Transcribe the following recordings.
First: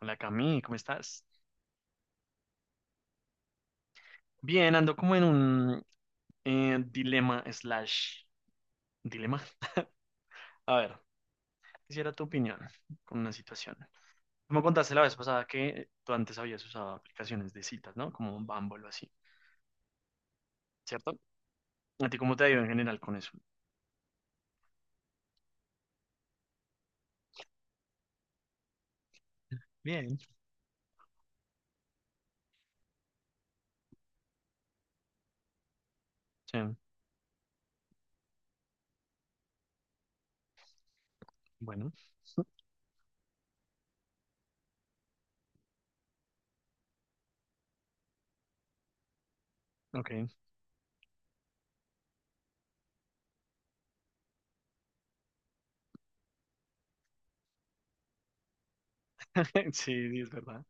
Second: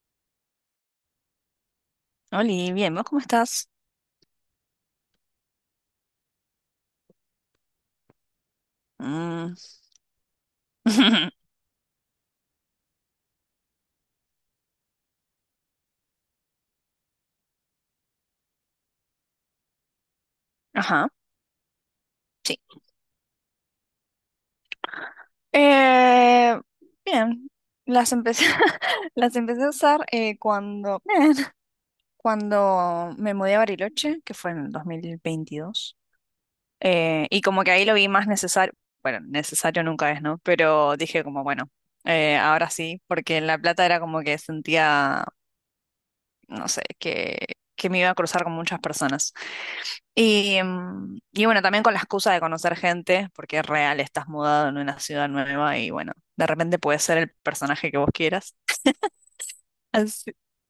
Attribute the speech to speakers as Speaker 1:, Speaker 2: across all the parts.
Speaker 1: Hola Cami, ¿cómo estás?
Speaker 2: Oli, bien, ¿vos cómo estás?
Speaker 1: Bien, ando como en un dilema slash dilema.
Speaker 2: Mm.
Speaker 1: A ver, quisiera tu opinión con una situación. Tú me contaste la vez pasada que tú antes habías usado aplicaciones de citas, ¿no? Como Bumble o así,
Speaker 2: Ajá,
Speaker 1: ¿cierto? ¿A ti cómo te ha
Speaker 2: sí.
Speaker 1: ido en general con eso?
Speaker 2: Eh, Bien, las empecé, las empecé a usar
Speaker 1: Bien.
Speaker 2: cuando, bien, cuando me mudé a Bariloche, que fue en 2022.
Speaker 1: Sí,
Speaker 2: Y como que ahí lo vi más necesario, bueno, necesario nunca es, ¿no? Pero dije como, bueno,
Speaker 1: bueno,
Speaker 2: ahora sí, porque en La Plata era como que sentía, no sé, que, me iba a cruzar con muchas personas.
Speaker 1: ok.
Speaker 2: Y, y bueno, también con la excusa de conocer gente, porque es real, estás mudado en una ciudad nueva y bueno, de repente puedes ser el personaje que vos quieras.
Speaker 1: Sí, es
Speaker 2: Así,
Speaker 1: verdad.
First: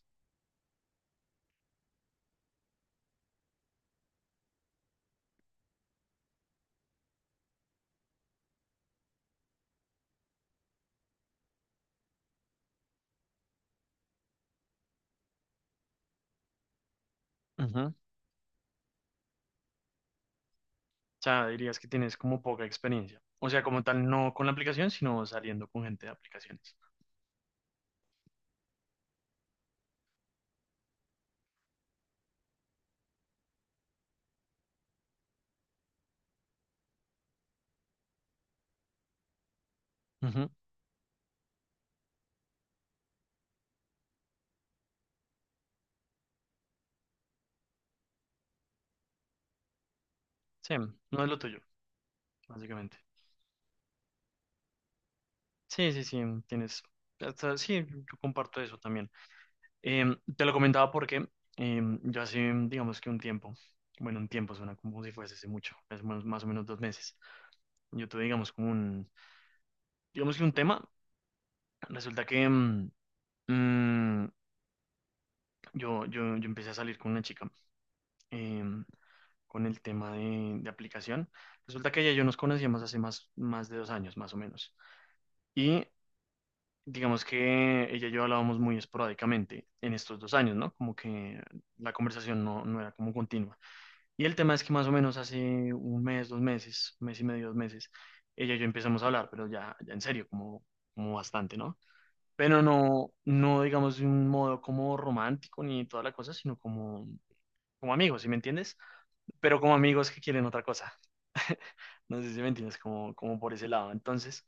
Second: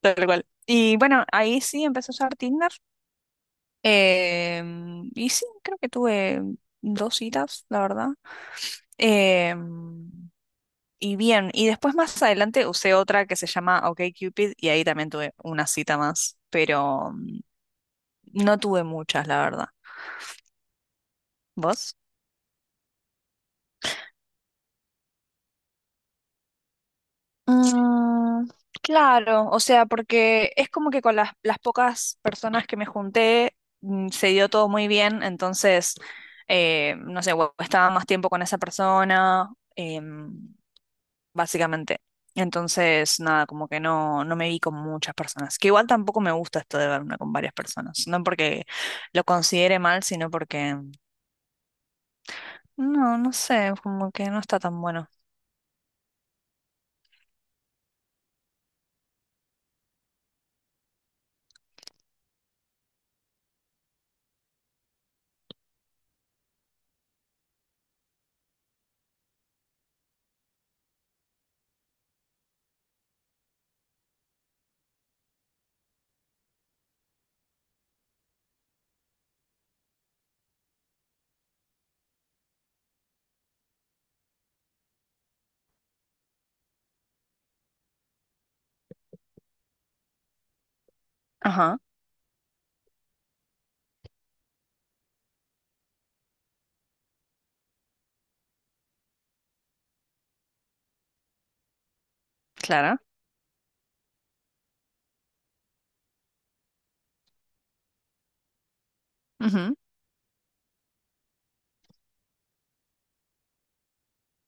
Speaker 2: tal cual. Y bueno, ahí sí empecé a usar Tinder. Y sí, creo que tuve dos citas, la verdad. Em, y bien, y después más adelante usé otra que se llama OkCupid y ahí también tuve una cita más, pero
Speaker 1: Ujú. O
Speaker 2: no tuve muchas, la verdad.
Speaker 1: sea, dirías que
Speaker 2: ¿Vos?
Speaker 1: tienes como poca experiencia. O sea, como tal, no con la aplicación, sino saliendo con gente de aplicaciones.
Speaker 2: Mm, claro, o sea, porque es como que con las pocas personas que me junté mm, se dio todo muy bien, entonces, no sé, o estaba más tiempo con esa persona,
Speaker 1: Ujú.
Speaker 2: básicamente. Entonces, nada, como que no, no me vi con muchas personas, que igual tampoco me gusta esto de verme con varias personas, no porque lo considere mal, sino
Speaker 1: Sí,
Speaker 2: porque,
Speaker 1: no es lo tuyo, básicamente.
Speaker 2: no, no sé, como que no está tan bueno.
Speaker 1: Sí, sí, sí, mm, tienes, hasta- sí, yo comparto eso también. Te lo comentaba porque yo hace, mm, digamos que un tiempo, bueno, un tiempo suena como si fuese hace mucho, es más, más o menos dos meses. Yo tuve, digamos, como un, digamos que un tema, resulta que mm, yo empecé a salir con una chica em, con el tema de aplicación. Resulta que ella y yo nos conocíamos hace más, más de dos años, más o menos. Y digamos que ella y yo hablábamos muy esporádicamente en estos dos años, ¿no? Como que
Speaker 2: Ajá,
Speaker 1: la conversación no, no era como continua. Y el tema es que más o menos hace un mes, dos meses, mes y medio, dos meses, ella y yo empezamos a hablar, pero ya, ya en serio, como, como bastante, ¿no? Pero
Speaker 2: claro.
Speaker 1: no, no digamos de un modo como romántico ni toda la cosa, sino como, como amigos, ¿sí me entiendes? Pero como
Speaker 2: Ujú,
Speaker 1: amigos que quieren otra cosa. No sé si me entiendes, como, como por ese lado. Entonces,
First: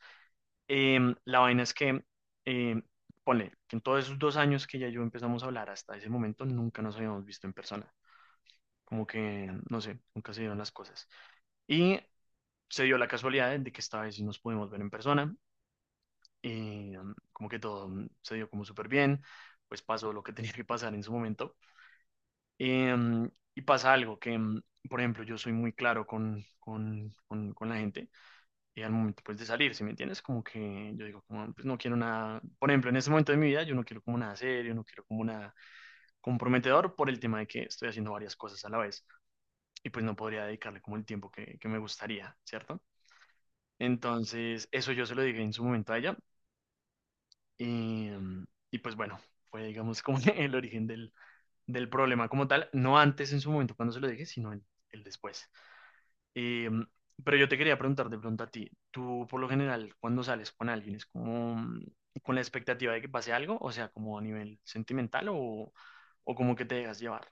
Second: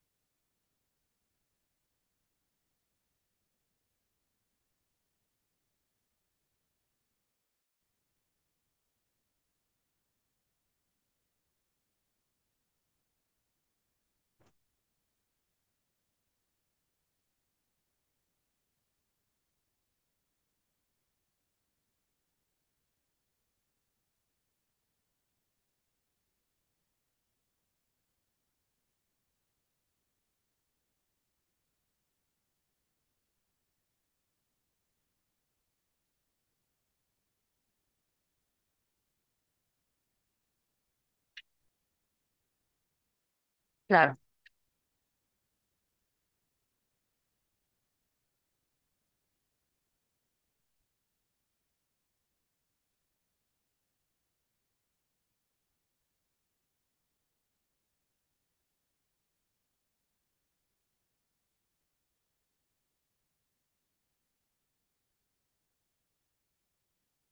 Speaker 1: La vaina es que, em, ponle, que en todos esos dos años que ya yo empezamos a hablar hasta ese momento, nunca nos habíamos visto en persona. Como que, no sé, nunca se dieron las cosas. Y se dio la casualidad de que esta vez sí nos pudimos ver en persona. Y como que todo se dio como súper bien. Pues pasó lo que tenía que pasar en su momento. Em, y pasa algo que, por ejemplo, yo soy muy claro con la gente. Al momento pues de salir, ¿sí me entiendes? Como que yo digo, como, pues no quiero nada, por ejemplo, en este momento de mi vida yo no quiero como nada serio, no quiero como nada comprometedor por el tema de que estoy haciendo varias cosas a la vez y pues no podría dedicarle como el tiempo que me gustaría, ¿cierto?
Speaker 2: claro.
Speaker 1: Entonces, eso yo se lo dije en su momento a ella y, mm, y pues bueno, fue digamos como el origen del, del problema como tal, no antes en su momento cuando se lo dije, sino el después. Eh, pero yo te quería preguntar de pronto a ti, tú por lo general cuando sales con alguien es como mm, con la expectativa de que pase algo, o sea, como a nivel sentimental o como que te dejas llevar.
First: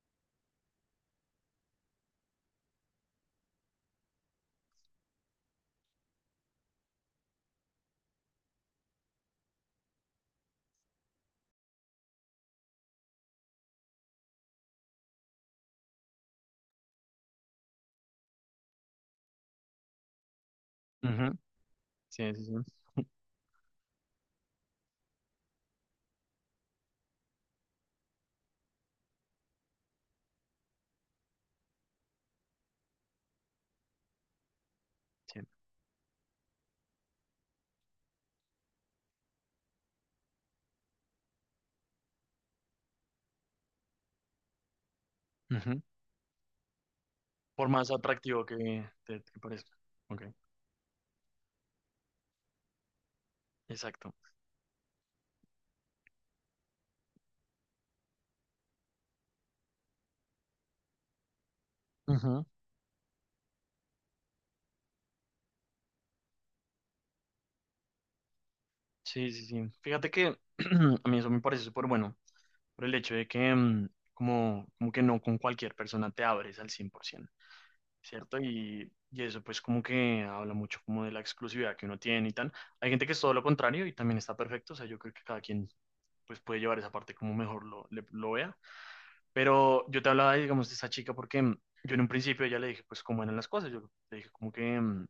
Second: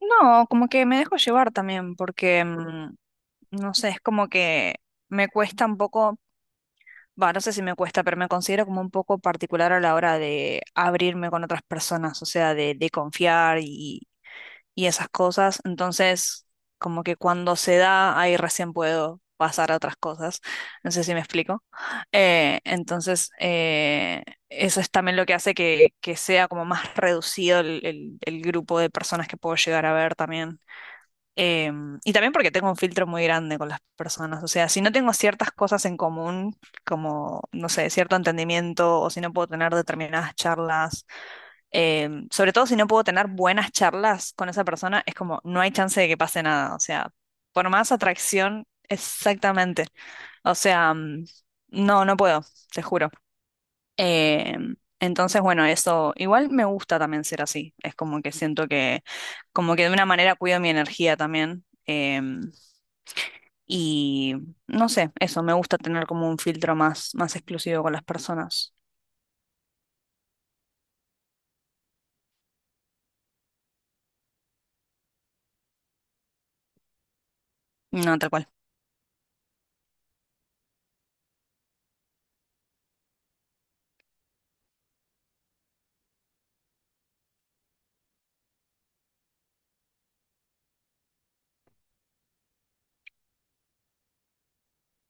Speaker 2: No, como que me dejo llevar también, porque, no sé, es como que me cuesta un poco, va, no sé si me cuesta, pero me considero como un poco particular a la hora de abrirme con otras personas, o sea, de, confiar y esas cosas. Entonces, como que cuando se da, ahí recién puedo pasar a otras cosas. No sé si me
Speaker 1: Ujú,
Speaker 2: explico.
Speaker 1: sí, sí, sí.
Speaker 2: Entonces, eso es también lo que hace que sea como más reducido el, el grupo de personas que puedo llegar a ver también. Eh, y también porque tengo un filtro muy grande con las personas. O sea, si no tengo
Speaker 1: Sí.
Speaker 2: ciertas cosas en común, como, no sé, cierto entendimiento, o si no puedo tener determinadas charlas, sobre todo si no puedo tener buenas charlas con esa persona, es como, no hay
Speaker 1: Ujú.
Speaker 2: chance de que pase nada. O sea,
Speaker 1: Por
Speaker 2: por
Speaker 1: más
Speaker 2: más
Speaker 1: atractivo
Speaker 2: atracción,
Speaker 1: que te parezca.
Speaker 2: exactamente.
Speaker 1: Ok,
Speaker 2: O sea, no, no puedo, te juro.
Speaker 1: exacto.
Speaker 2: Eh, entonces, bueno, eso igual me gusta también ser así. Es como que siento que, como que de una manera cuido mi energía también.
Speaker 1: Ujú,
Speaker 2: Y no sé, eso, me gusta tener como un filtro más, más exclusivo con las personas.
Speaker 1: sí, sí, sí. Fíjate que a mí eso me parece súper bueno, por el hecho de que mm, como, como que no con cualquier persona te abres al 100%.
Speaker 2: No, tal
Speaker 1: ¿Cierto?
Speaker 2: cual.
Speaker 1: Y eso pues como que habla mucho como de la exclusividad que uno tiene y tal. Hay gente que es todo lo contrario y también está perfecto, o sea, yo creo que cada quien pues puede llevar esa parte como mejor lo, le- lo vea. Pero yo te hablaba, digamos, de esa chica porque mm, yo en un principio ya le dije pues cómo eran las cosas, yo le dije como que mm,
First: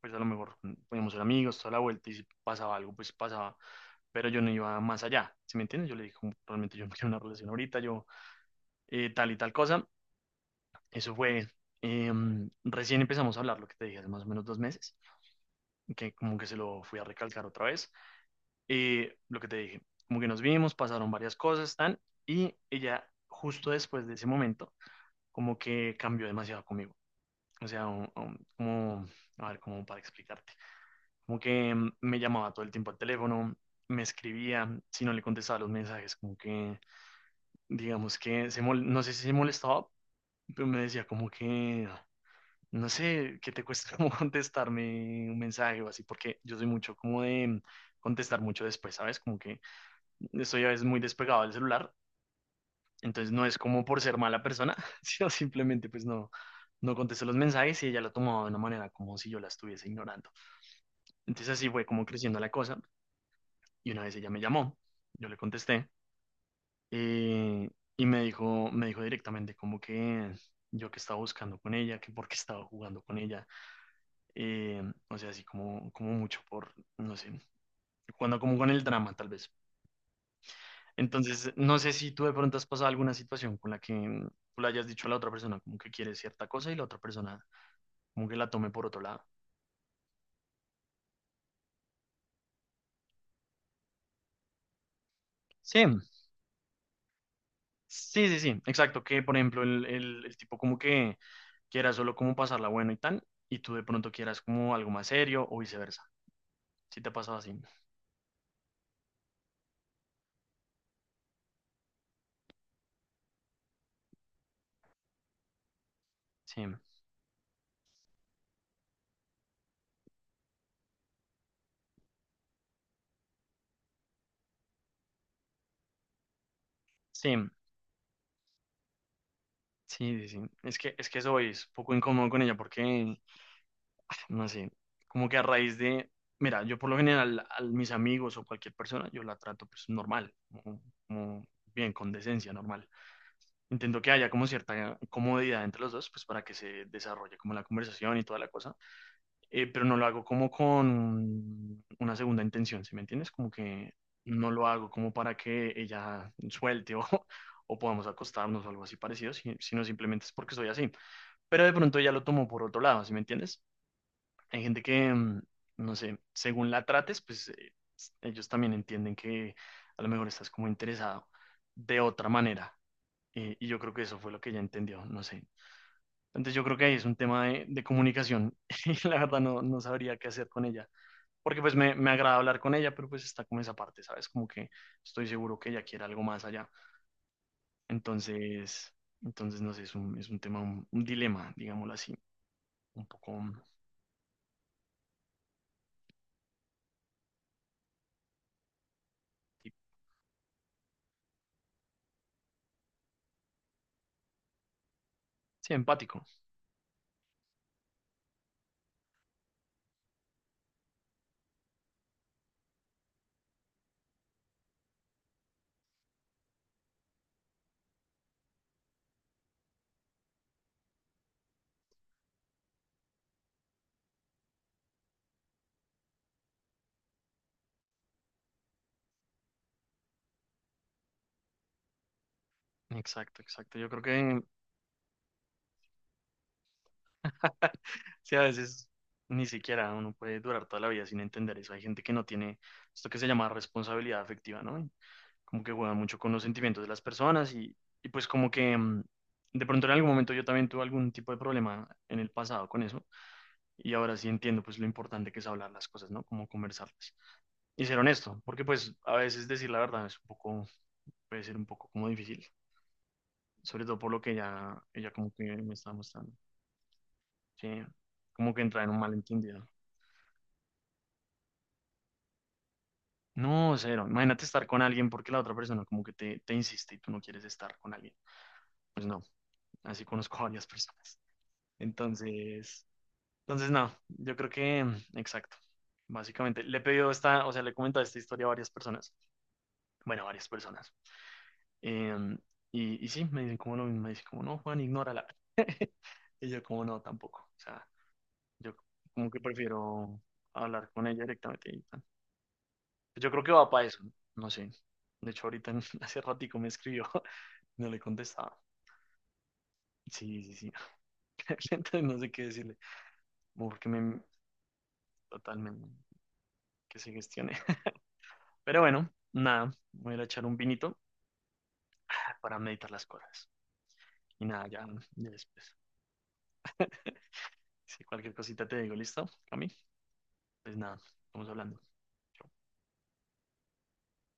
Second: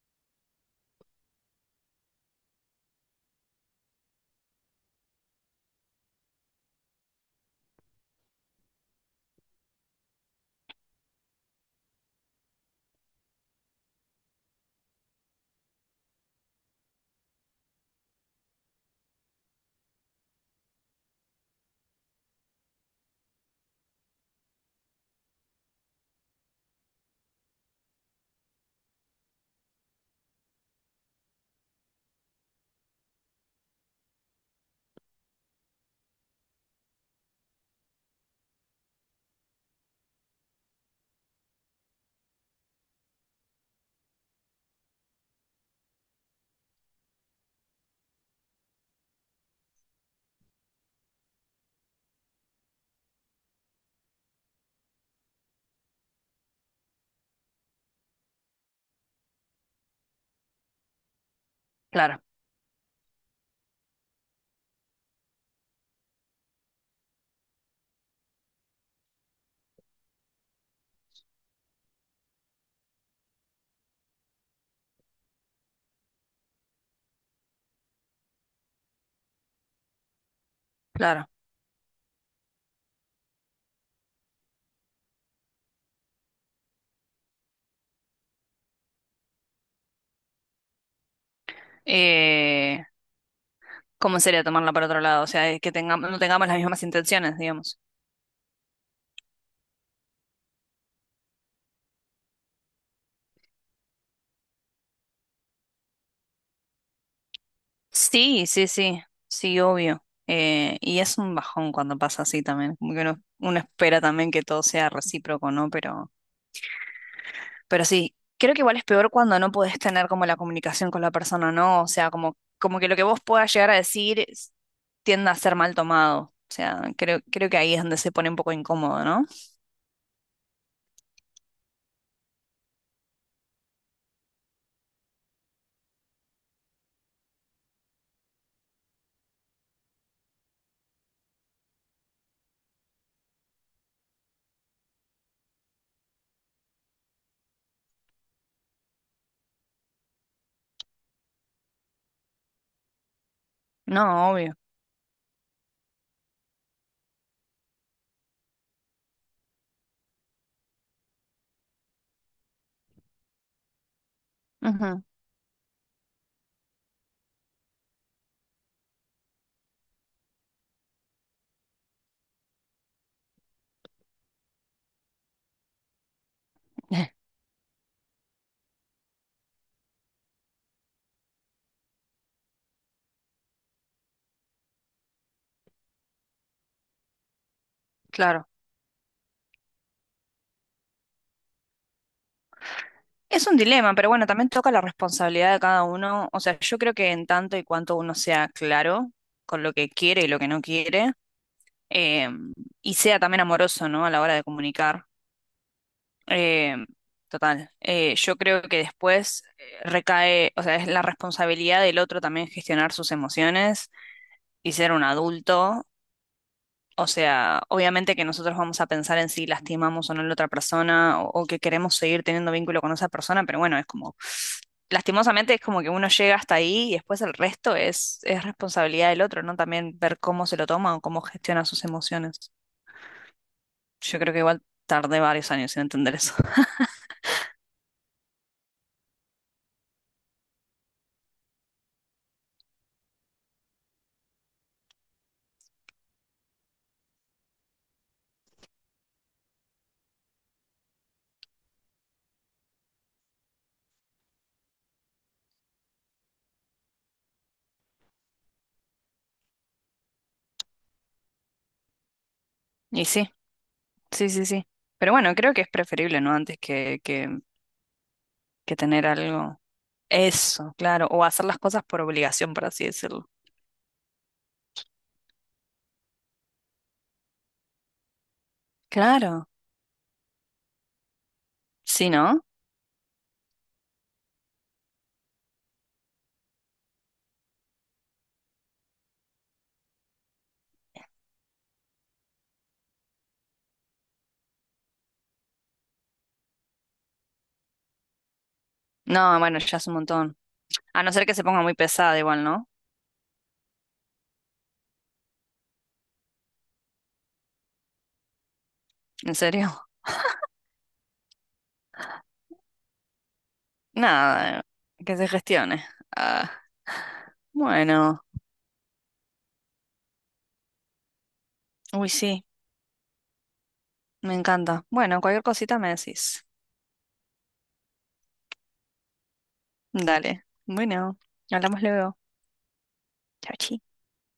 Speaker 1: pues a lo mejor mm, podíamos ser amigos toda la vuelta y si pasaba algo pues pasaba, pero yo no iba más allá, ¿sí me entiendes? Yo le dije como, realmente yo no quiero una relación ahorita, yo tal y tal cosa. Eso fue, recién empezamos a hablar, lo que te dije, hace más o menos dos meses, que como que se lo fui a recalcar otra vez. Lo que te dije, como que nos vimos, pasaron varias cosas, tan, y ella justo después de ese momento, como que cambió demasiado conmigo. O sea, un- como, a ver, como para explicarte, como que me llamaba todo el tiempo al teléfono, me escribía, si no le contestaba los mensajes, como que, digamos que, se mol- no sé si se molestaba, pero me decía como que... No sé qué te cuesta como contestarme un mensaje o así, porque yo soy mucho como de contestar mucho después, ¿sabes? Como que estoy a veces muy despegado del celular, entonces no es como por ser mala persona, sino simplemente pues no, no contesto los mensajes y ella lo tomó de una manera como si yo la estuviese ignorando. Entonces así fue como
Speaker 2: Claro,
Speaker 1: creciendo la cosa y una vez ella me llamó, yo le contesté eh, y me dijo directamente como que yo que estaba buscando con ella, que por qué estaba jugando con ella. Eh, o sea, así como, como mucho por, no sé, cuando como con el drama, tal vez.
Speaker 2: claro.
Speaker 1: Entonces, no sé si tú de pronto has pasado alguna situación con la que mm, tú le hayas dicho a la otra persona como que quiere cierta cosa y la otra persona como que la tome por otro lado.
Speaker 2: Eh, ¿Cómo sería tomarla para otro lado? O sea, que
Speaker 1: Sí,
Speaker 2: tengamos, no tengamos las mismas intenciones, digamos.
Speaker 1: sí, sí, sí, exacto. Que por ejemplo, el tipo como que quiera solo como pasarla bueno y tal, y tú de pronto quieras como algo más serio o viceversa. Si te ha pasado así.
Speaker 2: Sí, sí, sí, sí, obvio. Y es un bajón cuando pasa así también. Como que uno, uno espera también que todo sea recíproco, ¿no? Pero
Speaker 1: Sí,
Speaker 2: Pero sí, creo que igual es peor cuando no podés tener como la comunicación con la persona, ¿no? O sea, como, como que lo que vos puedas llegar a decir es- tiende a ser mal tomado. O sea, creo,
Speaker 1: sí,
Speaker 2: creo que ahí es donde se pone un poco incómodo, ¿no?
Speaker 1: sí, sí, sí. Es que eso es poco incómodo con ella porque no sé, como que a raíz de, mira, yo por lo general a mis amigos o cualquier persona, yo la trato pues normal, como, como bien, con decencia, normal. Intento que haya como cierta comodidad entre los dos, pues para que se desarrolle como la conversación y toda la cosa. Pero no lo hago como con una segunda intención, ¿sí me entiendes? Como que
Speaker 2: No,
Speaker 1: no
Speaker 2: obvio.
Speaker 1: lo hago como para que ella suelte o... o podamos acostarnos o algo así parecido, si- sino simplemente es porque soy así. Pero de pronto ella lo tomó por otro lado, ¿sí me entiendes? Hay gente
Speaker 2: Ujú.
Speaker 1: que, mm, no sé, según la trates, pues s- ellos también entienden que a lo mejor estás como interesado de otra manera. Y yo creo que eso fue lo que ella entendió, no sé. Entonces yo creo que ahí es un tema de comunicación y la verdad no, no sabría qué hacer con ella. Porque pues me agrada hablar con ella, pero pues está como esa parte, ¿sabes? Como que estoy seguro que ella quiere algo más allá.
Speaker 2: Claro.
Speaker 1: Entonces, entonces no sé, es un tema, un dilema, digámoslo así, un poco,
Speaker 2: Es un
Speaker 1: mm,
Speaker 2: dilema, pero bueno, también toca la responsabilidad de cada uno. O sea, yo creo que en tanto y cuanto uno sea claro con lo que quiere y lo que no quiere, eh, y sea también amoroso, ¿no? A la hora de comunicar.
Speaker 1: sí, empático.
Speaker 2: Eh, Total. Yo creo que después recae, o sea, es la responsabilidad del otro también gestionar sus emociones y ser un adulto. O sea, obviamente que nosotros vamos a pensar en si lastimamos o no a la otra persona o que queremos seguir teniendo vínculo con esa persona, pero bueno, es como, lastimosamente es como que uno llega hasta ahí y después el resto es responsabilidad del otro, ¿no? También ver cómo se lo toma o cómo gestiona sus emociones.
Speaker 1: Exacto, exacto. Yo creo
Speaker 2: Yo creo que
Speaker 1: que
Speaker 2: igual tardé varios años en entender eso.
Speaker 1: sí, a veces ni siquiera uno puede durar toda la vida sin entender eso. Hay gente que no tiene esto que se llama responsabilidad afectiva, ¿no? Y como que juega mucho con los sentimientos de las personas y pues como que mm, de pronto en algún momento yo también tuve algún tipo de problema en el pasado con eso y ahora sí entiendo pues lo importante que es hablar las cosas, ¿no? Como conversarlas y ser honesto, porque pues a veces decir la verdad es un poco, puede ser un poco como difícil,
Speaker 2: Y sí.
Speaker 1: sobre todo por lo
Speaker 2: Sí,
Speaker 1: que
Speaker 2: sí, sí.
Speaker 1: ella
Speaker 2: Pero
Speaker 1: como
Speaker 2: bueno,
Speaker 1: que
Speaker 2: creo que es
Speaker 1: me estaba
Speaker 2: preferible,
Speaker 1: mostrando,
Speaker 2: ¿no? Antes
Speaker 1: sí, como que
Speaker 2: que
Speaker 1: entra en un
Speaker 2: tener algo.
Speaker 1: malentendido.
Speaker 2: Eso, claro. O hacer las cosas por obligación, por así decirlo.
Speaker 1: No, cero. Imagínate estar con alguien porque la otra persona como que te insiste y tú no quieres estar con alguien. Pues no,
Speaker 2: Claro.
Speaker 1: así conozco a varias personas.
Speaker 2: Sí, ¿no?
Speaker 1: Entonces, entonces no, yo creo que, mm, exacto. Básicamente, le he pedido esta, o sea, le he comentado esta historia a varias personas. Bueno, a varias personas. Em, y sí, me dicen como lo mismo, me dicen como, no, Juan, ignórala. Y yo como, no, tampoco. O sea, yo como
Speaker 2: No,
Speaker 1: que
Speaker 2: bueno, ya es un
Speaker 1: prefiero
Speaker 2: montón.
Speaker 1: hablar
Speaker 2: A
Speaker 1: con
Speaker 2: no
Speaker 1: ella
Speaker 2: ser que se ponga
Speaker 1: directamente
Speaker 2: muy
Speaker 1: y tal.
Speaker 2: pesada igual, ¿no?
Speaker 1: Yo creo que va para eso, no. No sé. De hecho, ahorita hace ratico me escribió. No le contestaba.
Speaker 2: ¿En serio?
Speaker 1: Sí, sí, sí. Entonces no sé qué decirle. Como porque me...
Speaker 2: Nada, que se gestione.
Speaker 1: Totalmente.
Speaker 2: Ah,
Speaker 1: Que se gestione.
Speaker 2: bueno.
Speaker 1: Pero bueno, nada. Voy a ir a echar un vinito
Speaker 2: Uy, sí,
Speaker 1: para meditar las cosas.
Speaker 2: me
Speaker 1: Y nada, ya,
Speaker 2: encanta. Bueno,
Speaker 1: ya
Speaker 2: cualquier
Speaker 1: después.
Speaker 2: cosita me decís.
Speaker 1: Si cualquier cosita te digo, ¿listo? A mí.
Speaker 2: Dale.
Speaker 1: Pues nada,
Speaker 2: Bueno,
Speaker 1: estamos hablando.
Speaker 2: hablamos luego.
Speaker 1: Chao.
Speaker 2: Chao, chao.